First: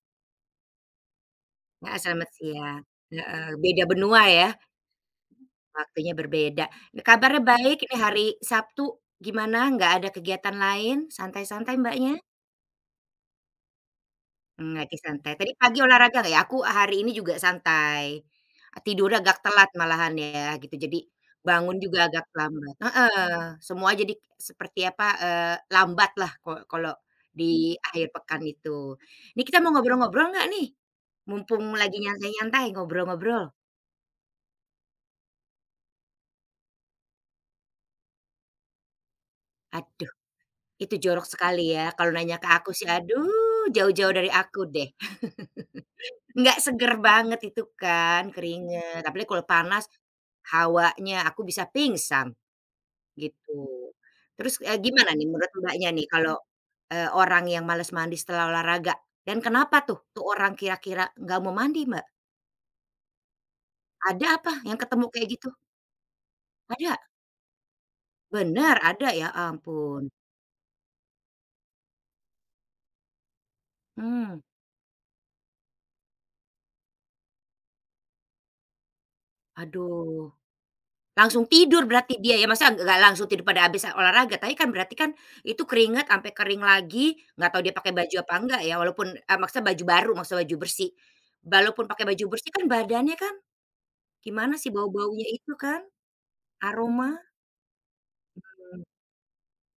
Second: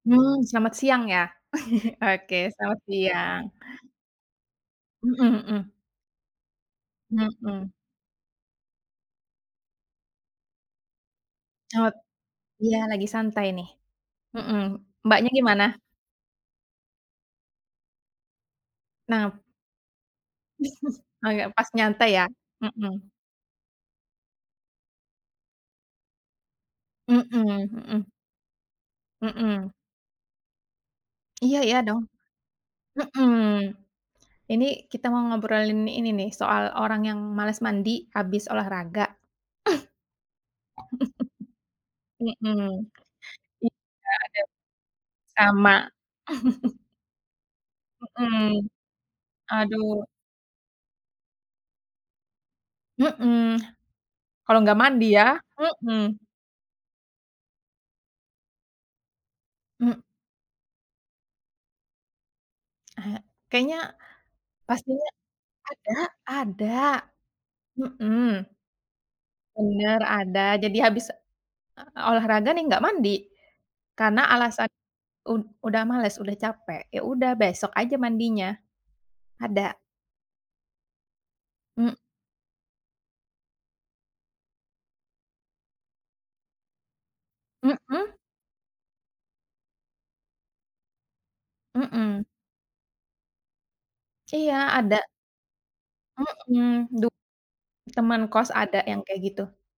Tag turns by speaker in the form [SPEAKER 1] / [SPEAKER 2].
[SPEAKER 1] Hmm, selamat siang ya,
[SPEAKER 2] Heeh, selamat
[SPEAKER 1] oke, selamat
[SPEAKER 2] siang.
[SPEAKER 1] siang.
[SPEAKER 2] Heeh, beda benua ya?
[SPEAKER 1] Mhm mhm.
[SPEAKER 2] Waktunya berbeda. Kabarnya
[SPEAKER 1] Mhm.
[SPEAKER 2] baik ini hari Sabtu, gimana? Nggak ada kegiatan lain? Santai-santai
[SPEAKER 1] Hok
[SPEAKER 2] Mbaknya?
[SPEAKER 1] iya, lagi santai nih. Hmm,
[SPEAKER 2] Mmm, lagi
[SPEAKER 1] Mbaknya
[SPEAKER 2] santai. Tadi
[SPEAKER 1] gimana?
[SPEAKER 2] pagi olahraga nggak ya? Aku hari ini juga santai. Tidurnya agak
[SPEAKER 1] Nap
[SPEAKER 2] telat malahan ya, gitu. Jadi,
[SPEAKER 1] Agak pas
[SPEAKER 2] bangun juga
[SPEAKER 1] nyantai
[SPEAKER 2] agak
[SPEAKER 1] ya?
[SPEAKER 2] terlambat.
[SPEAKER 1] Hmm.
[SPEAKER 2] Heeh, semua jadi seperti apa, eee, lambat lah kalau kalau
[SPEAKER 1] Hmm
[SPEAKER 2] di
[SPEAKER 1] hmm.
[SPEAKER 2] akhir pekan itu. Ini kita
[SPEAKER 1] Hmm.
[SPEAKER 2] mau ngobrol-ngobrol nggak nih?
[SPEAKER 1] Iya
[SPEAKER 2] Mumpung
[SPEAKER 1] iya,
[SPEAKER 2] lagi
[SPEAKER 1] dong.
[SPEAKER 2] nyantai-nyantai,
[SPEAKER 1] Hmm.
[SPEAKER 2] ngobrol-ngobrol?
[SPEAKER 1] Ini kita mau ngobrolin ini nih, soal orang yang malas mandi habis olahraga.
[SPEAKER 2] Aduh! Itu jorok sekali ya. Kalau nanya ke
[SPEAKER 1] Hmm.
[SPEAKER 2] aku sih aduh,
[SPEAKER 1] Iya,
[SPEAKER 2] jauh-jauh dari
[SPEAKER 1] aduh,
[SPEAKER 2] aku deh.
[SPEAKER 1] sama.
[SPEAKER 2] Nggak seger banget itu kan,
[SPEAKER 1] Hmm.
[SPEAKER 2] keringat, apalagi kalau panas,
[SPEAKER 1] Aduh.
[SPEAKER 2] hawanya, aku bisa pingsan, gitu.
[SPEAKER 1] Hmm. Kalau
[SPEAKER 2] Terus,
[SPEAKER 1] nggak
[SPEAKER 2] eee,
[SPEAKER 1] mandi
[SPEAKER 2] gimana
[SPEAKER 1] ya?
[SPEAKER 2] nih menurut Mbaknya nih,
[SPEAKER 1] Hmm.
[SPEAKER 2] kalau, eee, orang yang males mandi setelah olahraga? Dan kenapa
[SPEAKER 1] Mmm
[SPEAKER 2] tuh, tuh orang kira-kira nggak mau mandi, Mbak?
[SPEAKER 1] Ah, e kayaknya
[SPEAKER 2] Ada apa yang ketemu
[SPEAKER 1] pastinya
[SPEAKER 2] kayak gitu?
[SPEAKER 1] ada ada.
[SPEAKER 2] Ada?
[SPEAKER 1] Hmm.
[SPEAKER 2] Bener? Ada? Ya
[SPEAKER 1] Bener,
[SPEAKER 2] ampun.
[SPEAKER 1] ada. Jadi habis, eee, olahraga nih nggak mandi. Karena
[SPEAKER 2] Mmm.
[SPEAKER 1] alasan ud udah males, udah capek. Ya udah besok aja mandinya. Ada.
[SPEAKER 2] Aduh! Langsung tidur
[SPEAKER 1] Mmm
[SPEAKER 2] berarti dia ya? Masa ng nggak langsung tidur pada habis, eee, olahraga, tapi kan, berarti kan itu keringat sampai kering lagi, nggak tahu dia pakai
[SPEAKER 1] Hmm.
[SPEAKER 2] baju apa enggak ya, walaupun eee, maksudnya baju baru, maksudnya baju bersih. Walaupun pake
[SPEAKER 1] Hmm.
[SPEAKER 2] baju bersih kan badannya kan, gimana
[SPEAKER 1] Iya,
[SPEAKER 2] sih,
[SPEAKER 1] ada.
[SPEAKER 2] bau-baunya itu kan?
[SPEAKER 1] Hmm, du
[SPEAKER 2] Aroma.
[SPEAKER 1] teman kos ada
[SPEAKER 2] Mmm.
[SPEAKER 1] yang kayak gitu